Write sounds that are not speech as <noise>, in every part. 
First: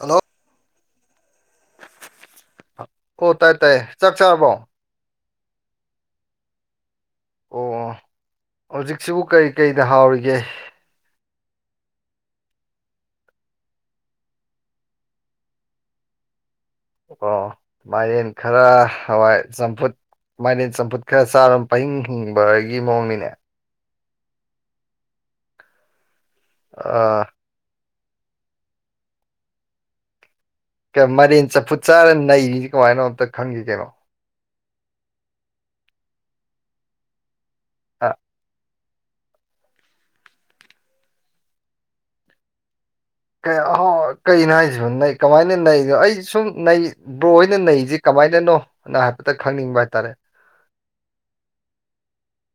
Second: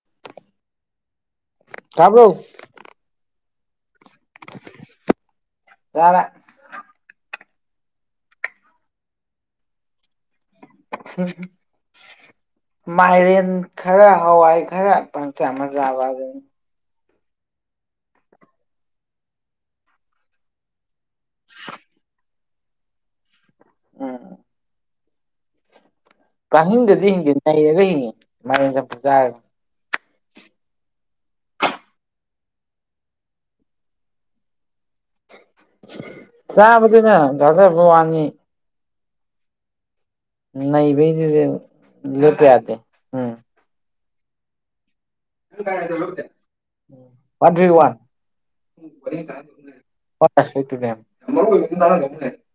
Hello ꯇꯥꯕ꯭ꯔꯣ ꯑꯣ ꯇꯥꯏ ꯇꯥꯏꯌꯦ ꯆꯥꯛ ꯆꯥꯔꯕꯣ ꯆꯥꯔꯦ ꯑꯣ ꯑꯣ ꯍꯧꯖꯤꯛꯁꯤꯕꯨ ꯀꯔꯤ ꯀꯔꯤꯅ ꯍꯥꯎꯔꯤꯒꯦ ꯑꯩ ꯎ <inaudible> ꯃꯥꯏꯔꯦꯟ ꯈꯔ ꯍꯋꯥꯏ ꯈꯔ ꯄꯪꯆꯥꯥ ꯑꯃ ꯆꯥꯕ ꯍꯥꯢꯗꯨꯅꯤ ꯑꯣ ꯃꯥꯏꯅꯦꯟ ꯈꯔ ꯍꯋꯥꯏ ꯆꯝꯐꯨꯠ ꯃꯥꯏꯅꯦꯟ ꯆꯝꯐꯨꯠ ꯈꯔ ꯆꯥꯔ ꯄꯪꯍꯤꯡ ꯍꯤꯡꯕꯒꯤ ꯃꯑꯣꯡꯅꯤꯅꯦ ꯎꯝ ꯀꯥꯅꯤꯡꯗꯔꯗꯤ ꯍꯤꯡꯗꯤ ꯅꯩꯔꯒ ꯍꯤꯡꯉꯦ ꯃꯔꯦꯟ ꯆꯝꯐꯨꯠ ꯆꯥꯔꯒ ꯃꯔꯦꯟ ꯆꯥꯝꯐꯨꯠ ꯆꯥꯔ ꯅꯩꯔꯤꯁꯤ ꯀꯃꯥꯏꯅꯅꯣ ꯑꯝꯇ ꯈꯪꯒꯦ ꯀꯩꯅꯣ ꯆꯥꯕꯗꯨꯅ ꯆꯖꯕꯩ ꯑ ꯋꯥꯅꯤ ꯅꯩꯕꯩꯗꯨꯗꯤ ꯂꯦꯞꯄ ꯌꯥꯗꯦ ꯑ ꯀꯩꯅꯣ ꯍꯥꯏꯁꯤꯕ ꯅ <inaudible> ꯀꯃꯥꯏꯅ ꯅꯩꯅꯣ ꯑꯩ ꯁꯨꯝ ꯅꯩ ꯕ꯭ꯔꯣ ꯋꯥꯟ ꯍꯣꯏꯅ ꯊ꯭ꯔꯤ ꯋꯥꯟ ꯅꯩꯔꯤꯁꯦ ꯀꯃꯥꯏꯅꯅꯣ ꯑꯗꯨꯅ ꯍꯥꯢꯐꯦꯠꯇꯪ ꯈꯪꯅꯤꯡꯕ ꯍꯥꯏꯇꯥꯔꯦ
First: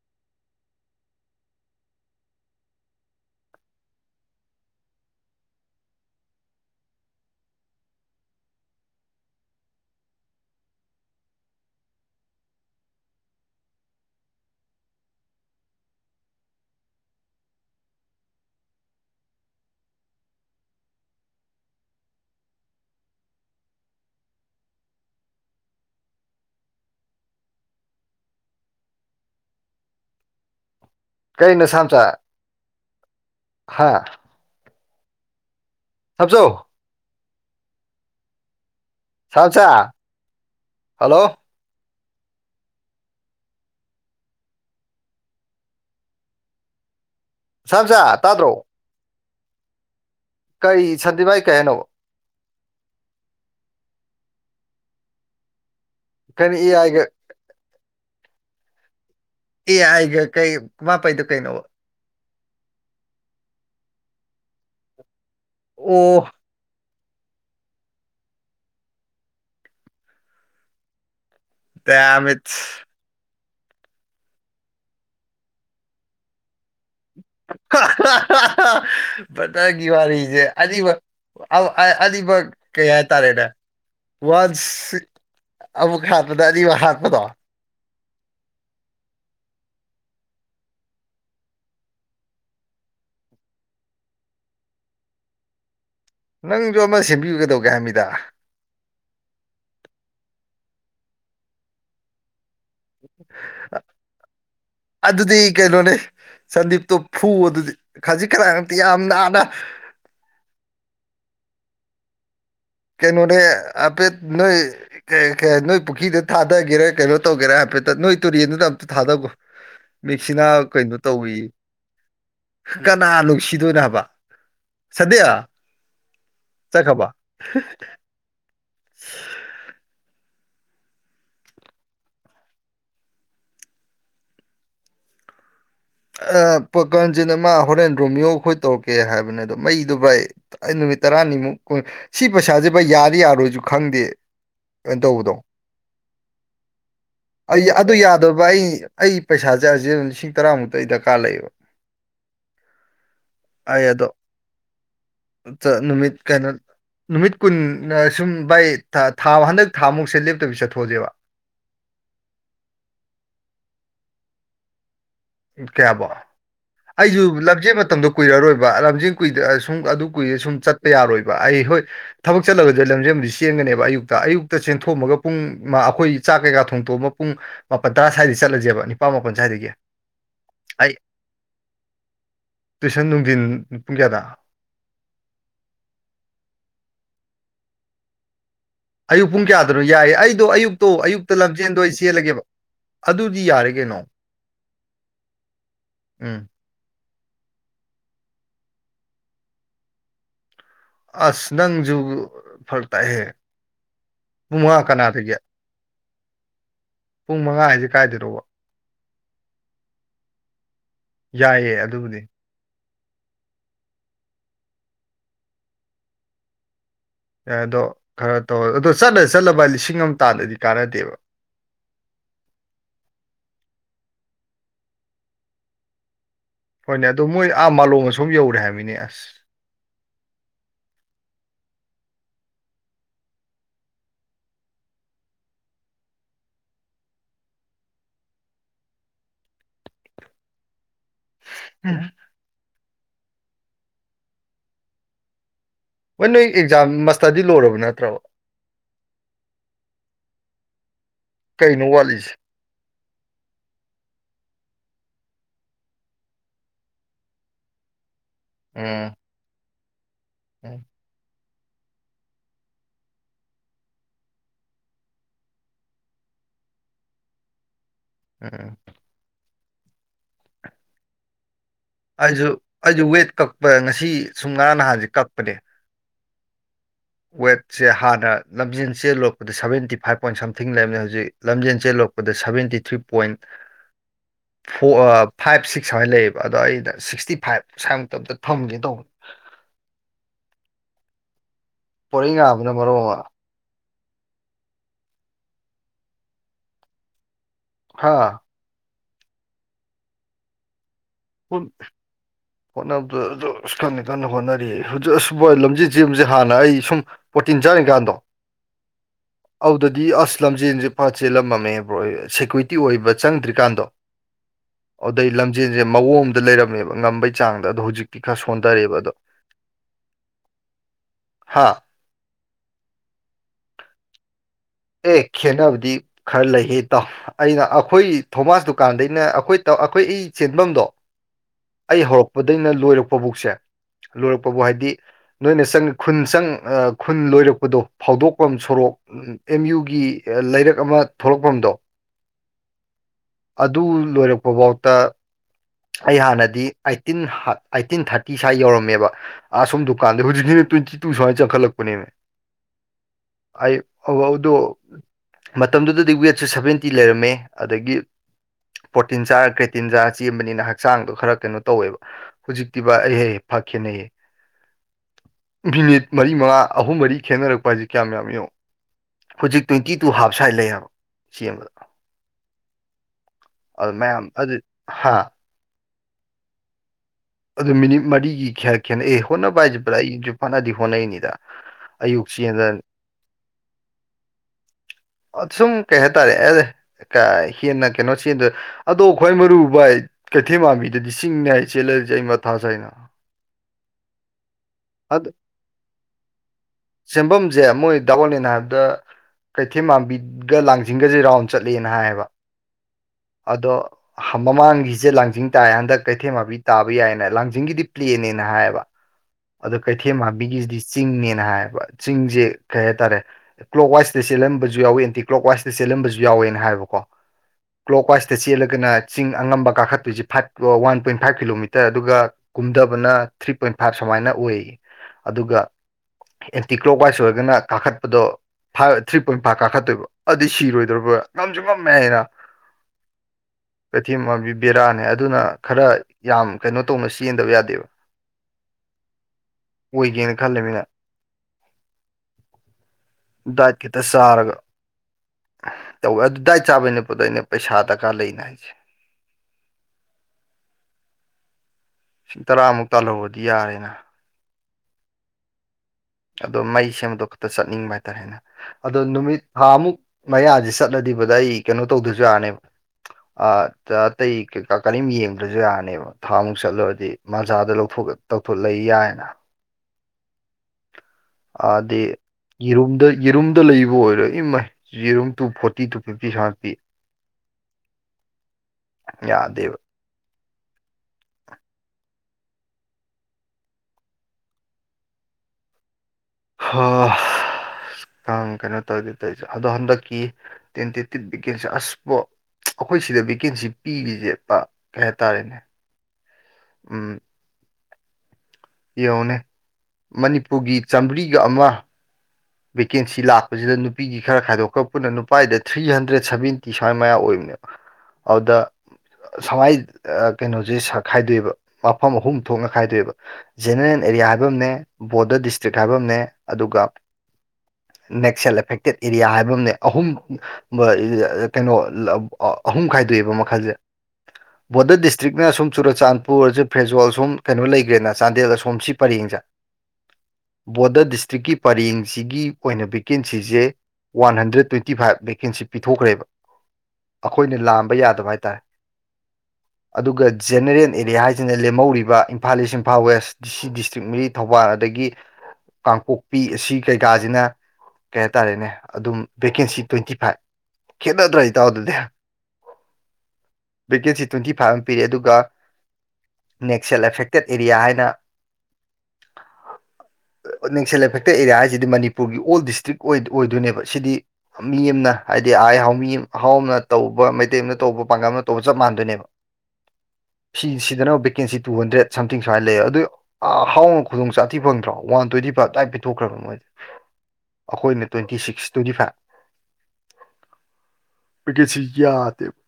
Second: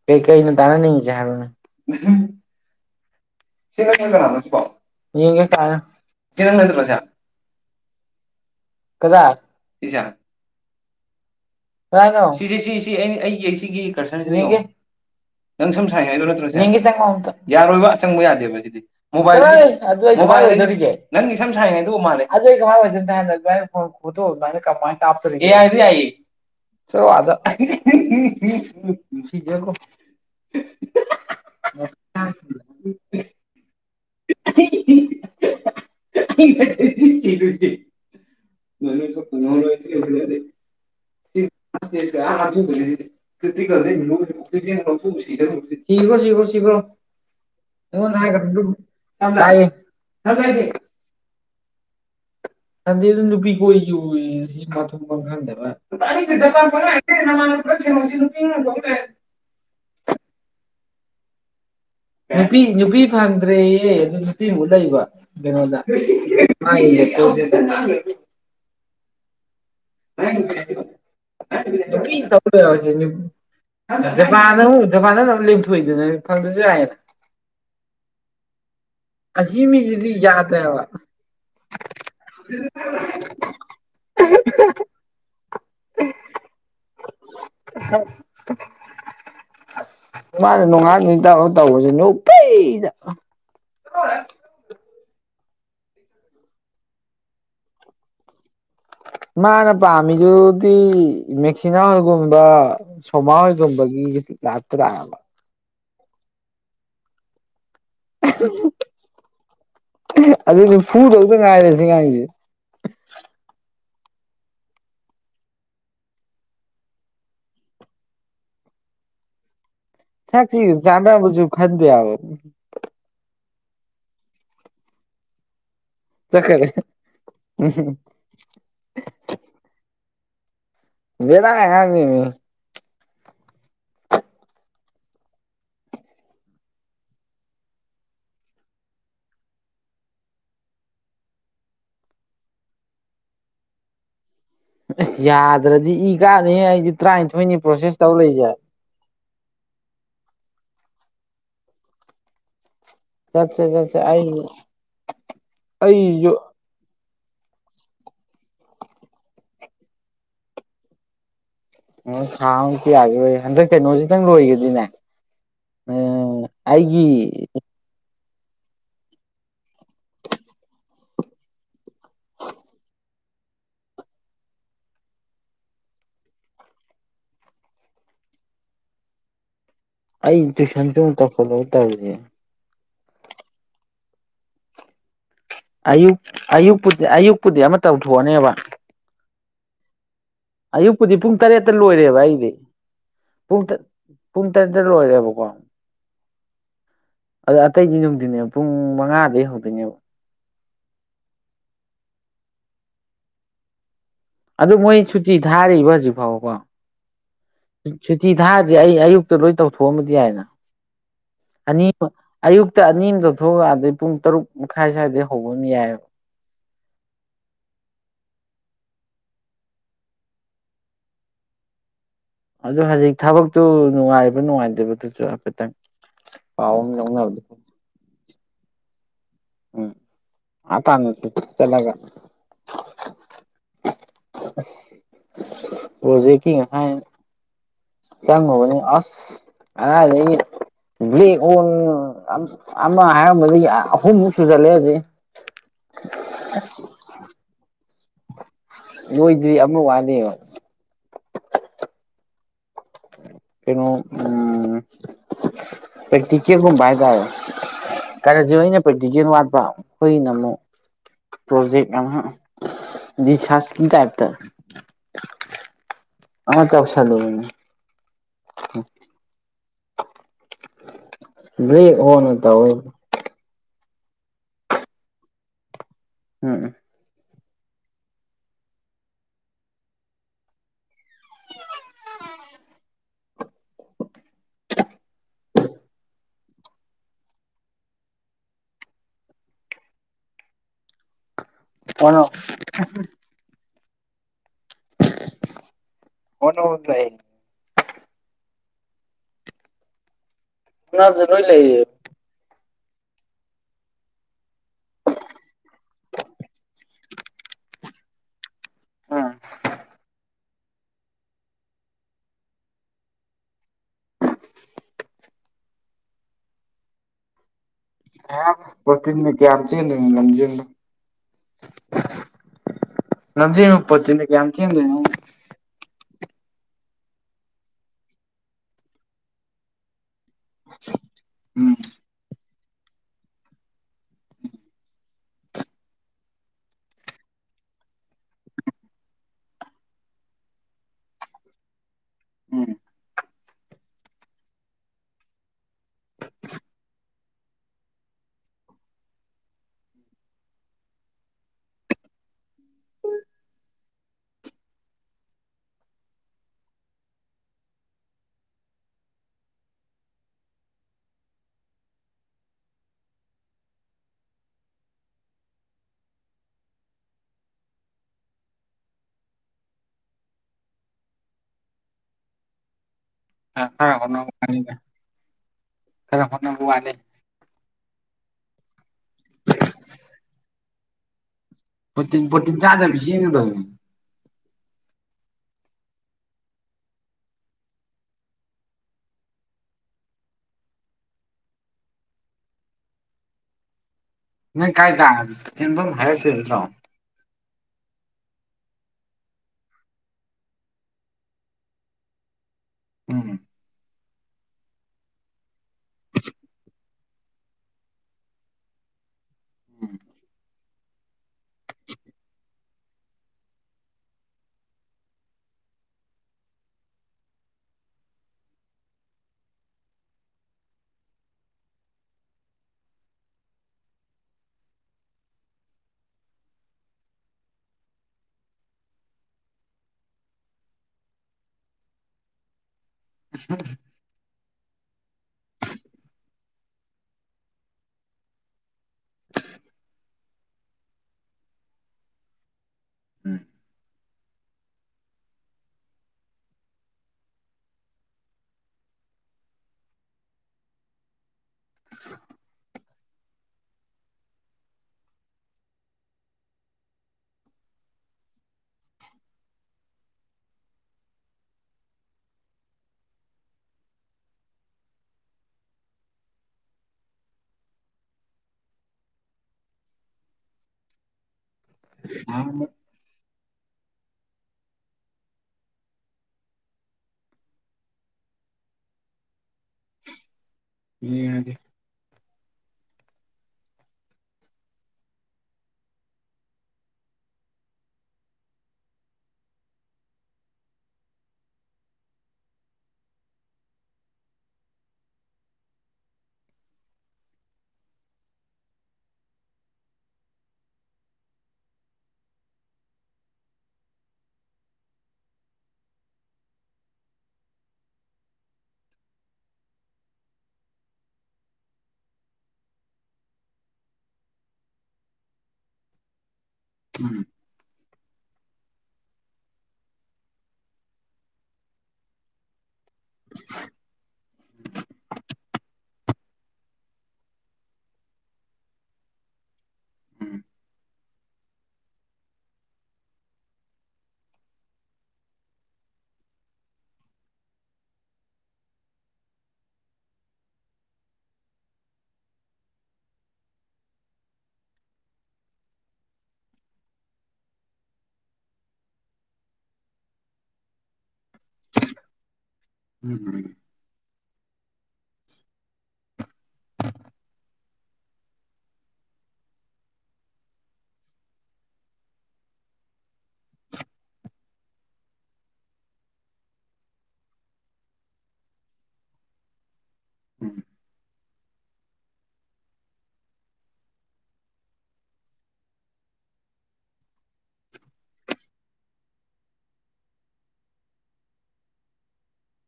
ꯀꯩ ꯀꯩꯅꯣ ꯇꯅꯅꯤꯡꯢꯁꯦ ꯍꯥꯢꯔꯛꯑꯣ ꯆꯤꯁꯤ ꯆꯤꯔ꯭ꯔꯁ <inaudible> ꯀꯖ <inaudible> ꯀ ꯁꯤꯁꯦ ꯁꯤ ꯁꯤ ꯑꯩ ꯑꯩꯒꯤ ꯁꯤꯒꯤ ꯀꯔꯁꯟꯁꯤ <inaudible> ꯅꯪ ꯁꯨꯝ ꯁꯥꯏꯅ ꯍꯥꯏꯗꯣ ꯅꯠꯇ꯭ꯔ ꯌꯥꯔꯣꯏꯕ ꯑ ꯆꯪꯕ ꯌꯥꯗꯦꯕ ꯁꯤꯗꯤ <inaudible> ꯣꯕꯥꯒꯦ ꯅꯪꯗꯤ ꯁꯝ ꯁꯥꯏꯉꯩ ꯑꯗꯨ ꯃꯥꯜꯂꯦꯏ <inaudible> ꯑꯦ ꯑꯥꯢ ꯗ ꯌꯥꯢꯌꯦ ꯆꯠꯂꯣ ꯑꯥꯗ ꯀꯔꯤꯅꯣ ꯁꯥꯅꯥ ꯃꯆꯥ <inaudible> ꯁꯥꯝꯆꯧ ꯅꯪꯉꯦꯦ ꯁꯥꯝꯆꯥ <inaudible> ꯍꯜꯂꯣ <inaudible> <inaudible> ꯁꯥꯝꯆꯥ ꯇꯥꯗ꯭ꯔꯣ <inaudible> ꯑꯩ ꯁꯇꯤꯚꯥꯏ ꯀꯩ ꯍꯥꯢꯅꯣ ꯍꯥꯏꯗꯤ ꯑꯗꯨ ꯅꯨꯄꯤ ꯀꯣꯏꯒꯤ ꯁꯤ ꯃꯊꯨꯝꯪ ꯈꯪꯗꯕ <inaudible> ꯀꯩꯅꯣ ꯅꯪ ꯑꯦꯑꯥꯏꯒ ꯁꯤꯡꯉꯛꯎ ꯁꯤ ꯅꯨꯄꯤ <unintelligible> ꯑꯦ ꯑꯩꯒ ꯀꯩ ꯃꯥꯄꯩꯗꯨ ꯀꯩꯅꯣ ꯅꯨꯄꯤ ꯅꯨꯄꯤ ꯐꯪꯗ꯭ꯔꯦꯌꯦ ꯑꯗꯨ ꯅꯨꯄꯤꯃꯨꯛ ꯂꯩꯕ ꯀꯩꯅꯣꯗ <inaudible> ꯑꯣ <inaudible> ꯗꯦꯝꯏꯠ ꯖꯄꯥꯟꯗ ꯑꯃꯨꯛ ꯖꯄꯥꯟꯗ ꯑꯃꯨꯛ ꯂꯤꯡꯊꯣꯛꯏꯗꯅ ꯐꯪꯗꯁꯨ ꯌꯥꯏꯑꯌꯦꯗ ꯑꯁꯤ ꯐꯇꯀꯤ ꯃꯤꯁꯤꯗꯤ ꯋꯥꯔꯤꯔꯤꯁꯦ ꯌꯥꯗꯦꯕ ꯑꯗꯤꯕ <inaudible> ꯑꯅꯤꯃꯛ ꯀꯩ ꯍꯥꯏꯇꯔꯦꯅꯦ ꯋꯥꯟꯁ ꯑꯃꯨꯛ ꯍꯥꯠꯄꯗ ꯑꯅꯤꯃꯛ ꯍꯥꯠꯄꯗꯣ <unintelligible> ꯃꯥꯅ ꯅꯣꯡꯉꯥꯟ ꯅꯨꯃꯤꯠꯇꯐꯥꯎ ꯇꯧꯕꯁꯦ ꯅꯨꯄꯤꯗ꯫ ꯅꯪꯁꯨ ꯑꯃ ꯁꯦꯝꯕꯤꯕꯀꯩꯗꯧꯒꯦ ꯍꯥꯏꯕꯅꯤꯗ꯫ ꯃꯥꯅ ꯄꯥꯝꯃꯤꯗꯨꯗꯤ ꯃꯦꯛꯁꯤꯅꯥ ꯍꯣꯜꯒꯨꯝꯕ ꯁꯣꯃꯥ ꯍꯣꯏꯒꯨꯝꯕꯒꯤ ꯇꯥꯞꯇꯥ ꯂꯥꯛꯑꯕ꯫ ꯑꯗꯨꯗꯤ ꯀꯩꯅꯣꯅꯦ ꯁꯟꯗꯤꯞꯇꯣ ꯐꯨ ꯑꯗꯨꯗꯤ ꯈꯖꯤꯛ ꯈꯔꯥꯛ ꯅꯠꯇꯦ ꯌꯥꯝ ꯅꯥꯟꯅ꯫ ꯑꯗꯨꯗꯤ ꯐꯨꯗꯧꯕꯇ ꯉꯥꯏꯔ ꯁꯤ ꯑꯉꯥꯡꯁꯦ꯫ ꯀꯩꯅꫭꯅꯦ ꯑꯄꯦꯠ ꯅꯣꯏ꯫ ꯀꯩ ꯀꯩ ꯅꯣꯏ ꯄꯨꯈ꯭ꯔꯤꯗ ꯊꯥꯗꯒꯦꯔꯥ ꯀꯩꯅꯣ ꯇꯧꯒꯦꯔꯥ ꯍꯥꯏꯐꯦꯠꯇ ꯅꯣꯏ ꯇꯨꯔꯦꯟꯗꯨꯗ ꯑꯝꯇ ꯊꯥꯗꯈꯣ꯫ ꯃꯦꯛꯁꯤꯅꯥ ꯁꯛꯁꯤ ꯀꯩꯅꯣ ꯇꯧꯋꯤ꯫ ꯆꯥꯟꯅꯕꯁꯨ ꯈꯟꯗꯦꯕ ꯀꯅꯥ ꯅꯨꯡꯁꯤꯗꯣꯏꯅꯣ ꯍꯥꯏꯕ ꯁꯇꯤꯌꯥ ꯆꯠꯈꯔꯦ ꯆꯠꯈꯔꯕꫭ꯫ <unintelligible> <inaudible> ꯕꯦꯔꯒꯤ ꯑꯉꯥꯡꯅꯦꯃꯦ꯫ ꯑ ꯄꯀꯥꯟꯖꯤꯠꯅ ꯃꯥ ꯍꯣꯔꯦꯟ ꯔꯣꯃꯤꯌꯣ ꯑꯩꯈꯣꯏ ꯇꯧꯔꯛꯀꯦ ꯍꯥꯏꯕꯅꯦ ꯑꯗꯣ ꯃꯩꯗꯨ ꯚꯥꯏ꯫ ꯑꯩ ꯅꯨꯃꯤꯠ ꯇꯔꯥꯅꯤꯃꯨꯛ ꯍꫭꯏ ꯁꯤ ꯄꯩꯁꯥꯁꯦ ꯚꯥꯏ ꯌꯥꯅꯤ ꯌꯥꯔꯣꯏꯁꯨ ꯈꯪꯗꯦ꯫ ꯀꯩꯅꯣ ꯑꯁ ꯇꯧꯕꯗꯣ ꯌꯥꯗ꯭ꯔꯗꯤ ꯏ ꯀꯥꯟꯅꯤꯍꯦ ꯑꯩꯗꯤ ꯇꯔꯥꯅꯤꯊꯣꯏꯅꯤ ꯑꯩ ꯑꯗꯨ ꯄ꯭ꯔꯣꯁꯦꯁ ꯇꯧꯔ ꯌꯥꯗꯕ ꯂꯩꯏꯁꯦ꯫ ꯑꯩ ꯑꯩ ꯄꯩꯁꯥꯁꯦ ꯍꯧꯖꯤꯛ ꯂꯤꯁꯤꯡ ꯇꯔꯥꯃꯨꯛꯇ ꯑꯩ ꯗꯔꯀꯥꯔ ꯂꯩꯌꯦꯕ꯫ ꯆꯠꯁꯦ ꯑꯩ ꯆꯠꯁꯦ ꯑꯗꯣ ꯆꯥ ꯅꯨꯃꯤꯠ ꯑꯩꯁꯨ ꯀꯩꯅꫭ꯫ ꯅꯨꯃꯤꯠ ꯀꯨꯟ ꯁꯨꯝ ꯕꯥꯏ ꯊꯥ ꯍꯟꯗꯛ ꯊꯥꯃꯨꯛꯁꯦ ꯂꯦꯞꯇꯁꯤ ꯆꯠꯊꯣꯛꯑꯁꯦꯕ ꯑꯣ ꯊꯥꯃꯨꯛꯇꯤ ꯌꯥꯒꯤꯔꯣꯏ ꯍꯟꯗꯛ ꯀꯩꯅꯣꯁꯤꯇꯪ ꯂꯣꯏꯒꯤꯁꯤꯅꯦ꯫ ꯀꯌꯥꯕꯣ ꯑꯩꯁꯨ ꯑꯩꯒꯤ ꯂꯝꯖꯦꯜ ꯃꯇꯝꯗꯣ ꯀꯨꯏꯔꯔꯣꯏꯕ ꯂꯝꯖꯤꯡ ꯀꯨꯏꯗ ꯁꯨꯝ ꯑꯗꯨ ꯀꯨꯏꯗꯦ ꯁꯨꯝ ꯆꯠꯄ ꯌꯥꯔꯣꯏꯕ ꯑꯩ ꯍꯣꯏ꯫ ꯊꯕꯛ ꯆꯠꯂꯔꫭꯏꯗ ꯂꯝꯖꯦꯟꯕꯨꯗꯤ ꯆꯦꯟꯒꯅꯦꯕ ꯑꯌꯨꯛꯇ ꯑꯌꯨꯛꯇ ꯆꯦꯟꯊꯣꯛꯑꯝꯃꯒ ꯄꯨꯡ ꯃꯥ ꯑꯩꯈꯣꯏ ꯆꯥꯛ ꯀꯩꯀꯥ ꯊꯣꯡꯇꯣꯛꯑꯃ ꯄꯨꯡ ꯃꯥꯄꯜ ꯇꯔꯥ ꯁ꯭ꯋꯥꯏꯗꯒꯤ ꯆꯠꯂꯁꯦꯕ ꯅꯤꯄꯥꯟ ꯃꯥꯄꯟ ꯁ꯭ꯋꯥꯏꯗꯒꯤ꯫ ꯑꯩ ꯑꯩ ꯇꯨꯏꯁꯟꯁꯨ ꯇꯧꯈꯜꯂꯥꯛꯑꯦ ꯇꯧꯔꯤꯅꯦ꯫ ꯇꯨꯏꯁꯟ ꯅꯨꯡꯊꯤꯟ ꯄꯨꯡ ꯀꯌꯥꯗ ꯑꯌꯨꯛ ꯑꯌꯨꯛꯄꯨꯗꯤ ꯑꯌꯨꯛꯄꯨꯗꯤ ꯑꯃ ꯇꯧꯊꯣꯛꯑꯅꯦꯕ꯫ ꯑꯌꯨꯛ ꯄꯨꯡ ꯀꯌꯥꯗꯅꯣ ꯌꯥꯏꯌꯦ ꯑꯩꯗꯣ ꯑꯌꯨꯛꯇꯣ ꯑꯌꯨꯛꯄꯨꯗꯤ ꯑꯌꯨꯛꯇ ꯄꯨꯡ ꯇꯔꯦꯠꯇ ꯂꯝꯖꯦꯟꯗꯣ ꯑꯩ ꯂꯣꯏꯔꯦꯕ ꯆꯦꯜꯂꯒꯦꯕ꯫ ꯑꯩꯗꯤ ꯑꯗꯨꯗꯤ ꯄꯨꯡ ꯌꯥꯔꯦ ꯇ ꯀꯩꯅꯣ ꯄꯨꯡ ꯇ꯭ꯔꯦꯠꯇ ꯂꯣꯏꯔꯦꯕꯀꯣ꯫ ꯎꯝ‌꯫ ꯑꯗꫭ ꯑꯇꯩꯗꯤ ꯅꯨꯡꯊꯤꯟꯅꯦꯕ ꯄꯨꯡ ꯃꯉꯥꯗꯥꯏ ꯍꯧꯗꯣꯏꯅꯦꯕ ꯑꯁ ꯅꯪꯁꯨ ꯐꯔꯥꯛ ꯇꯥꯏꯍꯦ꯫ ꯄꯨꯡ ꯑꯗꯨ ꯃꯉꯥ ꯃꯣꯏ ꯁꯨꯇꯤ ꯀꯅꯥꯗꯒꯤ ꯊꯥꯔꯤꯕ ꯍꯧꯖꯤꯛ ꯐꯥꯎꯕ ꯄꯨꯡ ꯃꯉꯥ ꯍꯥꯏꯁꯦ ꯁꯨꯇꯤ ꯀꯥꯏꯗꯅꯣꯕ ꯊꯥ ꯗꯤ ꯑꯩ ꯑꯌꯨꯛꯇ ꯂꯣꯏ ꯇꯧꯊꯣꯛꯑꯝꯃꯗꯤ ꯌꯥꯏꯗꯅ ꯌꯥꯏꯌꯦ ꯑꯅꯤ ꯑꯗꯨꯕꯨꯗꯤ ꯑꯌꯨꯛꯇ ꯑꯅꯤ ꯑꯃ ꯇꯧꯊꯣꯛꯑꯒ ꯑꯗꯩ ꯄꯨꯡ ꯇꯔꯨꯛ ꯃꯈꯥꯏ ꯁ꯭ꯋꯥꯏꯗꯩ ꯍꯧꯕ ꯑꯃ ꯌꯥꯏꯑꯕ꯫ ꯌꯔꯦ ꯑꯗꯣ ꯈꯔ ꯇꯧꯔ ꯑꯗꯣ ꯆꯠꯂꯦ ꯆꯠꯂꯕ ꯂꯤꯁꯤꯡ ꯑꯃ ꯇꯥꯟꯗꯗꯤ ꯀꯥꯟꯅꯗꯦꯕ ꯑꯗꯨ ꯍꯧꯖꯤꯛ ꯊꯕꯛꯇꯨ ꯅꯨꯡꯉꯥꯏꯔꯤꯕꯔ ꯅꯨꯡꯉꯥꯏꯇꯔꯤꯕꯗꯨꯁꯨ ꯍꯥꯏꯐꯦꯠꯇꯪ ꯄꯥꯎ ꯑꯃ ꯍꯣꯏꯅꯦ ꯑꯗꯣ ꯂꯧꯅꯕꯗ ꯃꯣꯏ ꯑꯥ ꯃꯥꯂꯣ ꯑꯁꯨꯝ ꯌꯧꯔꯦ ꯍꯥꯏꯕꯅꯤꯅꯦ ꯑꯁ ꯎꯝ ꯑꯇꯥꯟꯅ ꯆꯠꯂꯒ ꯑꯁ ꯄ꯭ꯔꯣꯖꯦꯛꯀꯤ ꯉꯁꯥꯏꯅ꯫ ꯆꯪꯉꯨꯕꯅꯤ ꯑꯁ ꯑꯥ ꯍꯂꯥꯛꯏ ꯕ꯭ꯂꯦꯛ ꯍꯣꯜ ꯎꯝ ꯑꯃ ꯍꯥꯏꯔꯝꯕꯗꯒꯤ ꯑꯍꯨꯝꯃꯨꯛ ꯁꯨꯖꯜꯂꯦꯑꯦ ꯍꯧꯖꯤꯛ ꯍꯣꯏ ꯅꯣꯏ ꯑꯦꯛꯖꯥꯝ ꯃꯁꯇꯔꯗꯤ ꯂꯣꯏꯔꯕ ꯅꯠꯇ꯭ꯔꯕ ꯂꫭꯏꯗ꯭ꯔꯤ ꯑꯃ ꯋꯥꯠꯂꯤꯕ ꯀꯩꯅꫭ ꯋꯥꯠꯂꯤꯁꯦ ‌꯫ ꯀꯩꯅꯣ ꯎꯝ ꯄꯦꯛꯇꯤꯀꯦꯜ ꯀꯨꯝꯕ ꯍꯥꯏ ꯇꯥꯔꯦ꯫ ꯀ꯭ꯔꯅꯖꯤꯠ ꯍꫭꯏꯅ ꯎꯝ ꯄꯦꯛꯇꯤꯀꯦꯜ ꯋꯥꯠꯄ ꯑꯩꯈꫭꯏꯅꯃꯨꯛ ꯎꯝ ꯄꯣꯖꯦꯛ ꯑꯃ ꯔꯤꯁꯆ ꯀꯤ ꯇꯥꯞꯇꯥ꯫ ꯑꯃꯥ ꯆꯞꯁꯗꯅꯤ ꯎ <unintelligible> ꯑꯩꯁꯨ ꯇꯧꯋꯦ ꯑꯩꯁꯨ ꯋꯦꯠ ꯀꯛꯄ ꯉꯁꯤ ꯁꯨꯝ ꯉꯔꯥ ꯅꯍꯥꯟꯁ ꯀꯛꯄꯅꯦ ꯎꯝ ꯎꯝ ꯋꯦꯠꯁꯦ ꯍꯥꯟꯅ ꯂꯝꯖꯦꯟ ꯆꯦꯜꯂꯄꯗ ꯁꯕꯦꯟꯇꯤ ꯐꯥꯏꯚ ꯄꯣꯏꯟ ꯁꯝꯊꯤꯡ ꯂꯩꯕ ꯍꯧꯅꯤ ꯍꯧꯖꯤꯛ ꯂꯝꯖꯦꯟ ꯆꯦꯜꯂꯛꯄꯗ ꯁꯚꯦꯟꯇꯤ ꯊ꯭ꯔꯤ ꯄꯣꯏꯟ ꯐ ꯐꯥꯏꯚ ꯁꯤꯛꯁ ꯁꯨꯃꯥꯏꯅ ꯂꯩꯌꯦꯕ ꯑꯗꯣ ꯑꯩꯅ ꯁꯤꯛꯁꯇꯤ ꯐꯥꯏꯚ ꯁꯥꯡ ꯇꯞꯇ ꯊꯝꯒꯦ ꯇꯧꯕ ꯍꯣꯠꯅꯧ ꯄꯣꯔꯩ ꯉꯥꯕꯅ ꯃꯔꯝ ꯑꯣꯏ ꯑꯣꯅ ꯎꯗꯥꯏ ꯍꯥꯥ <unintelligible> <unintelligible> ꯍꯣꯠꯅꯕꯗ ꯑꯗꯨ ꯀꯟꯅ ꯀꯟꯅ ꯍꯣꯠꯅꯔꯤ ꯍꯧꯖꯤꯛ ꯑꯁꯨ ꯂꯝꯖꯦꯟ ꯁꯦꯝꯕꯁꯦ ꯍꯥꯟꯅ ꯑꯩ ꯁꯨꯝ ꯄ꯭ꯔꯣꯇꯤꯟ ꯆꯥꯔꯤꯀꯥꯟꯗꯣ ꯎꯝ ꯑꯗꯨꯧꯗꯗꯤ ꯑꯁ ꯂꯝꯖꯦꯟꯁꯦ ꯐꯥꯠ ꯆꯦꯜꯂꯝꯃꯝꯃꯦꯕ꯭ꯔꯣ ꯁꯦꯀ꯭ꯌꯨꯔꯤꯇꯤ ꯑꯣꯏꯕ ꯆꯪꯗ꯭ꯔꯤꯀꯥꯟꯗꯣ ꯑꯗꯩ ꯂꯝꯖꯦꯜꯁꯦ ꯃꯑꯣꯡ ꯑꯃꯗ ꯂꯩꯔꯝꯃꯦꯕ ꯉꯝꯕꯩ ꯆꯥꯡꯗ ꯑꯗꯣ ꯍꯧꯖꯤꯛ ꯉꯥꯏꯍꯥꯛ ꯄꯣꯔꯇꯤꯟꯅ ꯈꯌꯥꯝꯅꯦ ꯂꯝꯖꯥꯜꯗꯦ ꯍꯥ ꯂꯝꯖꯥꯜꯕꯨ ꯄꯣꯔꯇꯤꯟꯅ ꯀꯌꯥꯝ ꯆꯤꯟꯗꯦꯅꯦ ꯑꯦ ꯈꯦꯠꯅꯕꯗꯤ ꯈꯔ ꯂꯩꯍꯦ ꯏꯇꯥꯏ ꯑꯩꯅ ꯑꯩꯈꯣꯏ ꯊꯣꯃꯥꯁ ꯗꯨꯀꯥꯟꯗꯩꯅ ꯑꯩꯈꯣꯏ ꯑꯩꯈꯣꯏ ꯑꯩ ꯆꯦꯟꯐꯝꯗꯣ ꯎꯝ ꯑꯩ ꯍꯧꯔꯛꯄꯗꯒꯤꯅ ꯂꯣꯏꯔꯛꯄꯕꯨꯁꯦ ꯂꯣꯏꯔꯛꯄꯕꯣꯏ ꯍꯥꯏꯗꯤ ꯅꯣꯏꯅ ꯆꯪꯉ ꯈꯨꯟ ꯆꯪ ꯈꯨꯟ ꯂꯣꯏꯔꯛꯄꯗꯣ ꯐꯥꯎꯗꯣꯛꯐꯝ ꯁꯣꯔꯣꯛ ꯑꯦꯝ ꯌꯨꯒꯤ ꯂꯩꯔꯛ ꯑꯃ ꯊꯣꯛꯂꯛꯐꯝꯗꯣ ꯎꯝ ꯑꯗꯨ ꯂꯣꯏꯔꯛꯄ ꯐꯥꯎꯇ ꯑꯩ ꯍꯥꯟꯅꯗꯤ ꯑꯩꯠꯇꯤꯟ ꯑꯩꯠꯇꯤꯟ ꯊꯥꯔꯇꯤ ꯁ꯭ꯋꯥꯏ ꯌꯧꯔꯝꯃꯦꯕ ꯑꯁꯣꯝ ꯗꯨꯀꯥꯟꯗ ꯍꯧꯖꯤꯛ ꯇ꯭ꯋꯇꯤ ꯇꯨ ꯁꯨꯃꯥꯏꯅ ꯆꯈꯠꯂꯛꯄꯅꯦ ꯑ ꯍꯧꯗꯨ ꯃꯇꯝꯗꯨꯗꯗꯤ ꯋꯦꯠꯁꯨ ꯁꯚꯦꯟꯇꯤ ꯂꯩꯔꯝꯃꯦ ꯑꯗꯒꯤ ꯄꯣꯇꯤꯟ ꯆ ꯀ꯭ꯔꯦꯇꯤꯟ ꯆ ꯆꯦꯟꯕꯅꯤꯅ ꯍꯛꯆꯥꯡꯗꯣ ꯈꯔ ꯀꯩꯅꯣ ꯇꯧꯋꯦꯕ ꯍꯧꯖꯤꯛꯇꯤꯚꯕꯥ ꯑꯩꯍꯦ ꯐꯛ ꯈꯦꯠꯅꯩꯌꯦ ꯃꯤꯅꯤꯠ ꯃꯔꯤ ꯃꯉꯥ ꯑꯍꯨꯝ ꯃꯔꯤ ꯈꯦꯠꯅꯔꯛꯄ ꯍꯥꯏꯁꯦ ꯀꯌꯥꯝ ꯌꯥꯝꯃꯤꯉꯣ ꯍꯧꯖꯤꯛ ꯇ꯭ꯋꯦꯟꯇꯤ ꯇꯨ ꯍꯥꯞ ꯁ꯭ꯋꯥꯏ ꯂꯩꯌꯦꯕ ꯁꯦꯝ ꯑꯃꯗ ꯑ ꯈꯔ ꯍꯣꯅꯅꯕꯅꯤꯗ ꯈꯔ ꯍꯣꯅꯅꯕ ꯋꯥꯅꯤ ꯑꯗꯨ ꯃꯤꯅꯤꯠ ꯃꯔꯤꯒꯤ ꯈ ꯈꯦꯠꯅꯩ ꯍꯣꯠꯅꯕ ꯍꯥꯏꯁꯤ ꯄꯨꯂ ꯑꯩꯁꯨ ꯐꯅꯗꯤ ꯍꯣꯠꯅꯩꯅꯤꯗ ꯄ ꯑꯌꯨꯛ ꯄꯣꯔ ꯏꯥꯟ ꯆꯦꯟꯗꯅ ꯆꯥꯗꯕꯤꯗ ꯆꯥꯟꯒꯗꯩꯅꯤ ꯁꯨꯝ ꯀꯩ ꯍꯥꯏꯇꯥꯔꯦ ꯑꯦ ꯍꯦꯟꯅ ꯀꯩꯅꯣꯁꯤꯗ ꯑꯗꯣ ꯈ꯭ꯋꯥꯏ ꯃꯔꯨ ꯏ ꯀꯩꯊꯩ ꯃꯥꯟꯕꯤꯗꯗꯤ ꯆꯤꯡ ꯏ ꯆꯦꯜꯂꯔꯤꯁꯦ ꯑꯩ ꯃꯊ ꯁ ꯍꯥꯏꯅ ꯅ ꯀꯥꯏ ꯀ ꯍꯥꯏꯁ ꯇ ꯁꯦꯝꯐꯝꯁꯦ ꯃꯣꯏ ꯗꯥꯕꯣꯟꯅꯤꯅ ꯍꯥꯏꯕꯗ ꯀꯩꯊꯦꯝ ꯃꯝꯕꯤꯒ ꯂꯥꯡꯖꯤꯡꯒꯁꯦ ꯔꯥꯎꯟ ꯆꯠꯂꯦꯅ ꯍꯥꯏꯌꯦꯕ ꯎꯝ ꯑꯗꯣ ꯃꯃꯥꯡꯒꯤꯁꯦ ꯂꯥꯡꯖꯤꯡ ꯇꯥꯏ ꯍꯟꯗꯛ ꯀꯩꯊꯩ ꯃꯥꯕꯤ ꯌꯥꯥꯡꯤꯡꯗꯤ ꯄ꯭ꯂꯦꯅ ꯍꯥꯏꯌꯦꯕ ꯑ ꯀꯩꯊꯕꯤꯒꯤꯁꯤꯗ ꯆꯤꯡꯅꯦꯅ ꯍꯥꯏꯌꯦꯕ ꯆꯤꯡꯁꯦ ꯀꯩ ꯍꯥꯏꯇꯥꯔꯦ ꯀ꯭ꯂꯣꯛ ꯋꯥꯏꯁꯇ ꯆꯦꯜꯂꯝꯕꯁꯨ ꯌꯥꯎꯋꯦ ꯑꯦꯟꯇꯤ ꯀ꯭ꯂꯣꯛ ꯋꯥꯏꯁꯇ ꯆꯦꯜꯂꯝꯕꯁꯨ ꯌꯥꯎꯋꯦꯅ ꯍꯥꯏꯕꯀꯣ ꯀ꯭ꯂꯣꯛ ꯋꯥꯏꯁꯇ ꯆꯦꯜꯂꯒꯅ ꯆꯤꯡ ꯑꯉꯝꯕ ꯀꯥꯈꯠꯇꯣꯏꯁꯤꯦ five one point five kilometre ꯑꯗꯨꯒ ꯀꯨꯝꯗꯕꯅ ꯊ꯭ꯔꯤ ꯄꯣꯏꯟ ꯐꯥꯏꯚ ꯁꯨꯃꯥꯏꯅ ꯑꯣꯏ ꯑꯗꯨꯒ ꯑꯦꯟꯇꯤꯀ꯭ꯂꯣꯛ ꯋꯥꯏꯁ ꯑꯣꯏꯔꯒꯅ ꯀꯥꯈꯠꯄꯗꯣ ꯐꯥꯏꯚ ꯊ꯭ꯔꯤ ꯄꯣꯏꯟ ꯐꯥꯏꯚ ꯀꯥꯈꯠꯇꯣꯏꯕ ꯑꯗꯨꯗꯤ ꯁꯤꯔꯣꯏꯗ꯭ꯔꯕ ꯉꯝꯁꯨ ꯉꯝꯃꯦ ꯍꯥꯏꯅ <inaudible> ꯀꯩꯊ‌ꯦꯟ ꯃꯕꯤ ꯕꯦꯔꯥꯅꯦ ꯑꯗꯨꯅ ꯈꯔ ꯌꯥꯝ ꯀꯩꯅꯣ ꯇꯧꯅ ꯆꯦꯟꯗꯕ ꯌꯥꯗꯦꯕ ꯑꯣꯏꯒꯦꯅ ꯈꯜꯂꯤꯃꯤꯅ ꯎꯝ ꯗꯏꯠ ꯗ ꯆꯥꯔꯒ ꯇꯧꯋꯦ ꯑꯗꯨ ꯗꯥꯏꯠ ꯆꯥꯕꯩ ꯅ‌ꯦꯄꯣꯗꯥ ꯑꯩꯅ ꯄꯩꯁꯥ ꯗꯔꯀꯥꯔ ꯂꯩꯅ ꯍꯥꯏꯁꯦ <inaudible> ꯂꯤꯁꯤꯡ ꯇꯔꯥꯃꯨꯛ ꯇꯥꯜꯍꯧꯔꯗꯤ ꯌꯥꯔꯦꯅ ꯑꯗꯣ ꯃꯩ ꯁꯦꯝꯕꯗꯣ ꯈꯛꯇ ꯆꯠꯅꯤꯡꯕ ꯍꯥꯏꯇꯥꯔꯦꯅ ꯑꯗꯣ ꯅꯨꯃꯤꯠ ꯊꯥꯃꯨꯛ ꯃꯌꯥꯖꯤ ꯆꯠꯂꯗꯤ ꯕꯔꯗ ꯑꯩ ꯀꯩꯅꯣ ꯇꯧꯗꯖꯨ ꯌꯥꯅꯦꯕ ꯑ ꯑꯇꯩ ꯀꯩ ꯀꯥ ꯀꯔꯤꯝ ꯌꯦꯡꯗ꯭ꯔꯁꯨ ꯌꯥꯔꯅꯦꯕ ꯊꯥꯃꯨꯛ ꯆꯠꯂꯨꯔꯗꯤ ꯃꯖꯥꯗ ꯂꯧꯊ‌ꯣꯛ ꯇꯧꯊꯣꯛ ꯂꯩ ꯌꯥꯏꯌ‌ꯦꯅ ꯑꯗꯤ ꯑꯃꯨꯛ ꯌꯦꯔꯨꯝ ꯗꯩ ꯌꯦꯔꯨꯝꯗ ꯂꯩꯕ ꯑꯣꯏꯔꯣ ꯏꯃꯩ ꯌꯦꯔꯨꯝ ꯇꯨ ꯐꯣꯔꯇꯤ ꯇꯨ ꯐꯤꯞꯇꯤ ꯁꯨꯃꯥꯏ ꯄꯤ ꯌꯥꯗꯦꯕ ꯌꯦꯡꯉꯖ‌ꯦ ꯀꯥꯡ ꯀꯩꯅꯣ ꯇꯧꯗꯤ ꯇꯧꯔꯤꯁꯦ ꯑꯗꯣ ꯍꯟꯗꯛꯀꯤ ꯇ‌ꯦꯟꯇ‌ꯦ ꯇꯤꯞ ꯕꯤꯀ‌ꯦ ꯁ‌ꯦ ꯑꯁ ꯄ‌‌ꯣ ꯑꯩꯈꯣꯏ ꯁꯤꯗ ꯚꯦꯀꯦꯟꯁꯤ ꯄꯤꯔꯤꯖ‌ꯦ ꯑꯥ ꯀꯩ ꯍꯥꯏꯇꯥꯔꯦꯅꯦ ꯎꯝ ꯌꯦꯡꯉꯎꯅꯦ ꯃꯅꯤꯄꯨꯔꯒꯤ ꯆꯥꯝꯃꯔꯤꯒ ꯑꯃ ꯚꯦꯀꯦꯟꯁꯤ ꯂꯥꯛꯄꯁꯤꯗ ꯅꯨꯄꯤꯒꯤ ꯈꯔ ꯈꯥꯏꯗꯣꯛꯈ꯭ꯔ ꯄꯨꯟꯅ ꯅꯨꯄꯥꯏꯗ ꯊ꯭ꯔꯤ ꯍꯟꯗ꯭ꯔꯦꯠ ꯁꯚꯦꯟꯇꯤ ꯁꯋꯥꯏ ꯃꯌꯥ ꯑꯣꯏꯕꯅꯦꯕ ꯑꯧꯗꯥ ꯁꯋꯥꯏ ꯀꯩꯅꯣꯖ‌ꯦ ꯁꯛ ꯈꯥꯏꯗꯣꯏ ꯑ‌ꯦꯕꯥ ꯃꯐꯝ ꯑꯍꯨꯝ ꯊꯣꯛꯅ ꯈꯥꯏꯗꯣꯛꯑ‌ꯦꯕꯥ ꯖꯦꯅꯔꯦꯜ ꯑꯦꯔꯤꯌꯥ ꯍꯥꯏꯕ ꯑꯝꯅꯦ ꯕꯣꯔꯗꯔ ꯗꯤꯁꯇ꯭ꯔꯤꯛ ꯍꯥꯏꯕ ꯑꯝꯅꯦ ꯑꯗꯨꯒ ꯎꯝ ꯅꯦꯛꯁꯦꯜ ꯑꯦꯐꯦꯛꯇꯦꯠ ꯑꯦꯔꯤꯌꯥ ꯍꯥꯏꯕ ꯑꯃꯅꯦ ꯑꯍꯨꯝ <unintelligible> ꯀꯩꯅꯣ ꯑꯍꯨꯝ ꯈꯥꯏꯗꯣꯛꯑꯦꯕ ꯃꯈꯜꯖ‌ꯦ ꯕꯣꯔꯗꯔ ꯗꯤꯁꯇ꯭ꯔꯤꯛꯅ ꯁꯨꯝ ꯆꯨꯔꯆꯥꯟꯄꯨꯔ ꯐꯦꯖꯣꯜ ꯁꯨꯝ ꯀꯩꯅꯣ ꯂꯩꯒ꯭ꯔꯦꯅ ꯆꯥꯟꯗꯦꯜꯗ ꯑꯁꯣꯝ ꯁꯤ ꯄꯔꯦꯡꯖ‌‌ꯦ ꯕꯣꯗꯔ ꯗꯤꯁꯇ꯭ꯔꯤꯛꯀꯤ ꯄꯔꯦꯡ ꯁꯤꯒꯤ ꯑꯣꯏꯅ ꯚꯦꯀꯦꯟꯁꯤꯁꯦ one hundred twenty five vacancy ꯄꯤꯊꯣꯛꯈ꯭ꯔꯦꯕ ꯑꯈꯣꯏꯅ ꯂꯥꯝꯕ ꯌꯥꯗꯕ ꯍꯥꯏꯇꯥꯔꯦ ꯑꯗꯨꯒ ꯖꯦꯅꯔꯦꯜ ꯑꯦꯔꯤꯌꯥ ꯍꯥꯏꯖꯤꯅꯥ ꯂꯦꯝꯍꯧꯔꯤꯕ ꯏꯝꯐꯥꯜ ꯏꯁ Imphal west D C district ꯃꯔꯤ ꯊꯧꯕꯥꯜ ꯑꯗꯒꯤ ꯀꯥꯡꯄꯣꯛꯄꯤ ꯑꯁꯤ ꯀꯩꯀꯥꯖꯤꯅ ꯀꯩ ꯍꯥꯏꯇꯥꯔꯦꯅꯦ ꯑꯗꯨꯝ ꯚꯦꯀꯦꯟꯁꯤ ꯇ꯭ꯋꯦꯟꯇꯤ ꯐꯥꯏꯚ ꯈꯦꯠꯅꯗ꯭ꯔꯥ ꯏꯇꯥꯎ ꯑꯗꯨꯗꯤ ꯎꯝ ꯎꯝ ꯚ‌ꯦꯀꯦꯟꯁꯤ ꯇ꯭ꯋꯦꯟꯇꯤ ꯐꯥꯏꯚ ꯑꯃ ꯄꯤꯔꯦ ꯑꯗꯨꯒ ꯅꯦꯛꯁꯦꯜ ꯑꯦꯐꯦꯛꯇꯦꯠ ꯑꯦꯔꯤꯌꯥ ꯍꯥꯏꯅ ꯅ‌ꯦꯛꯁꯦꯜ ꯑ‌ꯦꯐꯦꯛꯇ‌ꯦꯠ ꯑꯦꯔꯤꯌꯥ ꯍꯥꯏꯁꯤꯗꯤ ꯃꯅꯤꯄꯨꯔꯒꯤ ꯑꯣꯜ ꯗꯤꯁꯇ꯭ꯔꯤꯛ ꯑꯣꯏꯗꯣꯏꯅꯦꯕ ꯁꯤꯗꯤ ꯃꯤ ꯑꯃꯅ ꯍꯥꯏꯗꯤ ꯑꯥꯏ ꯍꯥꯎ ꯃꯤ ꯍꯥꯎ ꯑꯃꯅꯥ ꯇꯧꯕ ꯃꯩꯇꯩ ꯑꯃꯅꯥ ꯇꯧꯕ ꯄꯥꯡꯒꯜ ꯑꯃꯅꯥ ꯇꯧꯕ ꯆꯞ ꯃꯥꯟꯅꯗꯣꯏꯅꯦ ꯎꯝ ꯁꯤ ꯁꯤꯗꯅ ꯚꯦꯀꯦꯟꯁꯤ ꯇꯨ ꯍꯟꯗ꯭ꯔꯦꯠ ꯁꯝꯊꯤꯡ ꯁꯨꯃꯥꯏꯟ ꯂꯩꯌꯦ ꯑꯗꯨ ꯑ ꯍꯥꯎꯅ ꯈꯨꯗꯣꯡ ꯆꯥ ꯊꯤ ꯐꯪꯗ꯭ꯔꯣ ꯋꯥ ꯇ꯭ꯋꯦꯟꯇꯤ ꯐꯥꯏꯚ ꯑꯗꯥꯏ ꯄꯤꯊꯣꯛꯈ꯭ꯔ ꯃꯣꯏꯗꯤ ꯑꯈꯣꯏꯅ twenty six twenty five vacancy ꯌꯥꯗ‌ꯦꯕ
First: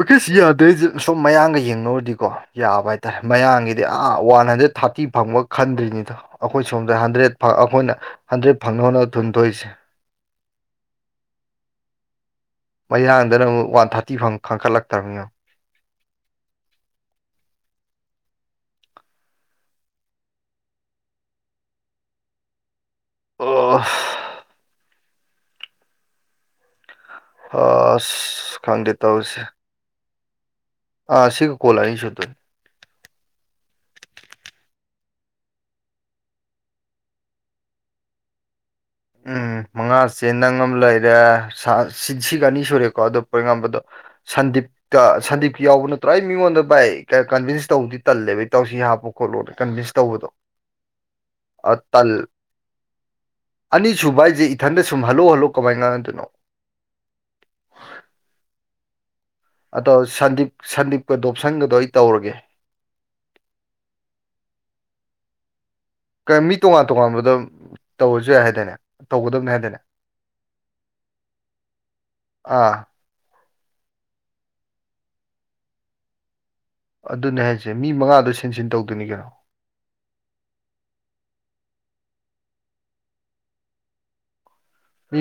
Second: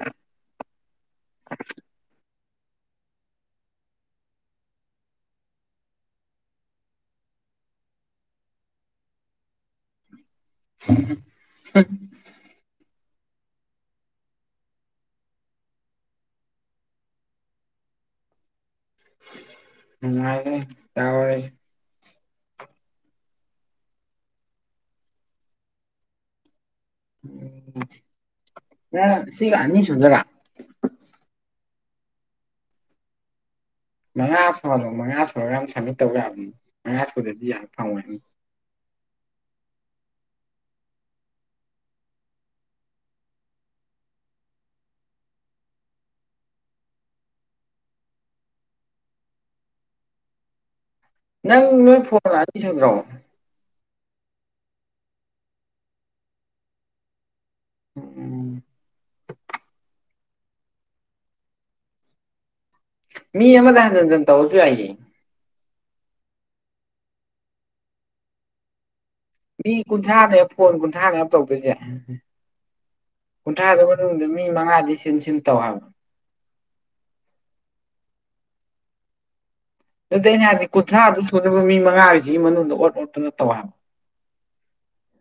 ꯚ‌ꯦꯀꯦꯟꯁꯤ ꯌꯥꯗꯦ ꯍꯥꯏꯖ‌ꯦ ꯁꯣꯝ ꯃꯌꯥꯡꯒ ꯌꯦꯡꯅꯧꯔꯗꯤꯀꯣ ꯌꯥꯕ ꯍꯥꯏꯇꯥꯔꯦ ꯃꯌꯥꯡꯒꯤꯗꯤ ꯑꯥ ꯋꯥꯟ ꯍꯟꯗ꯭ꯔꯦꯠ ꯊꯥꯔꯇꯤ ꯐꯪꯕꯥ ꯈꯟꯗ‌ꯣꯏꯅꯤꯗꯣ ꯑꯩꯈꯣꯏ ꯁꯣꯝꯗ ꯍꯟꯗ꯭ꯔꯦꯠ ꯐꯥ ꯑꯩꯈꯣꯏꯅ ꯍꯟꯗ꯭ꯔꯦꯠ ꯐꯪꯅ ꯍ‌ꯣꯟꯅꯥꯕ ꯊꯨꯝ ꯊꯣꯛꯏꯁꯦ <unintelligible> ꯃꯌꯥꯡꯗꯅ ꯑꯃꯨꯛ ꯋꯥꯟ ꯊꯥꯔꯇꯤ ꯐꯪ ꯈꯪꯀꯠꯂꯛꯇ꯭ꯕ ꯅꯤꯌ‌ꯦꯡ ꯃꯅꯨꯡꯥꯏꯔ‌ꯦ ꯇꯧꯔꯤ ꯑꯣ ꯁ ꯍꯥꯑꯁ ꯈꯥꯟꯗꯦ ꯅꯪ ꯇꯧꯔꯤꯁꯦ ꯁꯤꯒ ꯑꯅꯤ ꯁꯨꯗꯣꯏꯔ ꯑ ꯁꯤꯒ ꯀꯣꯂ ꯑꯅꯤ ꯁꯨꯗꯣꯏꯅꯦ ꯃꯉꯥ ꯁꯣꯜꯂꯣ ꯃꯉꯥ ꯁꯨꯔꯒ ꯁꯃꯤꯠ ꯇꯧꯌꯥꯕꯅꯤ ꯃꯉꯥ ꯁꯨꯔꯗꯤ ꯌꯥꯝ ꯐꯪꯑꯣꯏ ꯎꯝ ꯃꯉꯥꯁꯦ ꯅꯪ ꯑꯃ ꯂꯩꯔꯦ ꯁꯥ ꯁꯤꯒ ꯑꯅꯤ ꯁꯨꯔꯦꯀꯣ ꯑꯗꯨ ꯄꯣꯔꯩꯉꯥꯟꯕꯗꯣ ꯁꯟꯗꯤꯞ ꯁꯟꯗꯤꯞꯀꯤ ꯌꯥꯎꯕ ꯅꯠꯇ꯭ꯔꯥ ꯑꯩ ꯃꯤꯉꯣꯟꯗ ꯕꯥꯏ ꯀꯟꯚꯤꯟꯁ ꯇꯧꯕꯗꯤ ꯇꯜꯂꯦꯕ ꯏꯇꯥꯎꯁꯤ ꯍꯥꯞꯄꯨ ꯈꯣꯠꯂꯣꯠꯅ ꯀꯟꯚꯤꯟꯁ ꯇꯧꯕꯗꯣ ꯅꯪ ꯑ ꯅꯣꯏ ꯇꯜ ꯐꯣꯂꯥꯗꯣ ꯏꯁꯟꯗ꯭ꯔꯕꯣ ꯑꯅꯤꯁꯨꯕ ꯍꯥꯏ ꯑꯩꯁꯦ ꯏꯊꯟꯗ ꯁꯨꯝ ꯍꯜꯂꯨ ꯍꯜꯂꯨ ꯀꯃꯥꯏ ꯉꯥꯡꯅꯗꯣꯏꯅꯣ ꯎꯝ ꯎꯝ ꯑꯗꯣ ꯁꯟꯗꯤꯞ ꯁꯟꯗꯤꯞꯀ ꯗꯣꯞꯁꯟꯒꯗꯣ ꯑꯩ ꯇꯧꯔꯒꯦ ꯃꯤ ꯌꯥꯃꯗ ꯍꯥꯟꯖꯟꯖꯟ ꯇꯧꯔꯁꯨ ꯌꯥꯏꯌꯦ ꯀ ꯃꯤ ꯇꯣꯉꯥꯟ ꯇꯣꯉꯥꯟꯕꯗ ꯇꯧꯔꯁꯨ ꯌꯥꯏ ꯍꯥꯏꯗꯥꯏꯅꯦ ꯇꯧꯒꯗꯕꯅꯦ ꯃꯤ ꯍꯥꯏꯗꯥꯏꯅꯦ ꯀꯨꯟꯊ꯭ꯔꯥꯅꯦ ꯐꯣꯟ ꯀꯨꯟꯊ꯭ꯔꯥꯔꯛ ꯇꯧꯗꯣꯏꯖꯦ ꯑꯥ ꯀꯨꯟꯊ꯭ꯔꯥꯗꯨ ꯃꯅꯨꯡꯗ ꯃꯤ ꯃꯉꯥꯗꯤ ꯁꯤꯟ ꯁꯤꯟ ꯇꯧ ꯍꯥꯏꯕ ꯑꯗꯨꯅꯦ ꯍꯥꯏꯁꯦ ꯃꯤ ꯃꯉꯥꯗꯣ ꯁꯤꯟꯁꯤꯟ ꯇꯧꯗꯣꯏꯅꯤ ꯀꯩꯅꯣ ꯅꯠꯇꯦ ꯑꯩꯅ ꯍꯥꯏꯕꯗꯤ ꯀꯨꯟꯊ꯭ꯔꯥꯗꯨ ꯁꯨꯅꯕ ꯃꯤ ꯃꯉꯥꯖꯤꯒꯤ ꯃꯅꯨꯡꯗ ꯑꯣꯠ ꯑꯣꯠꯇꯅ ꯇꯧꯍꯥꯕ ꯃꯤ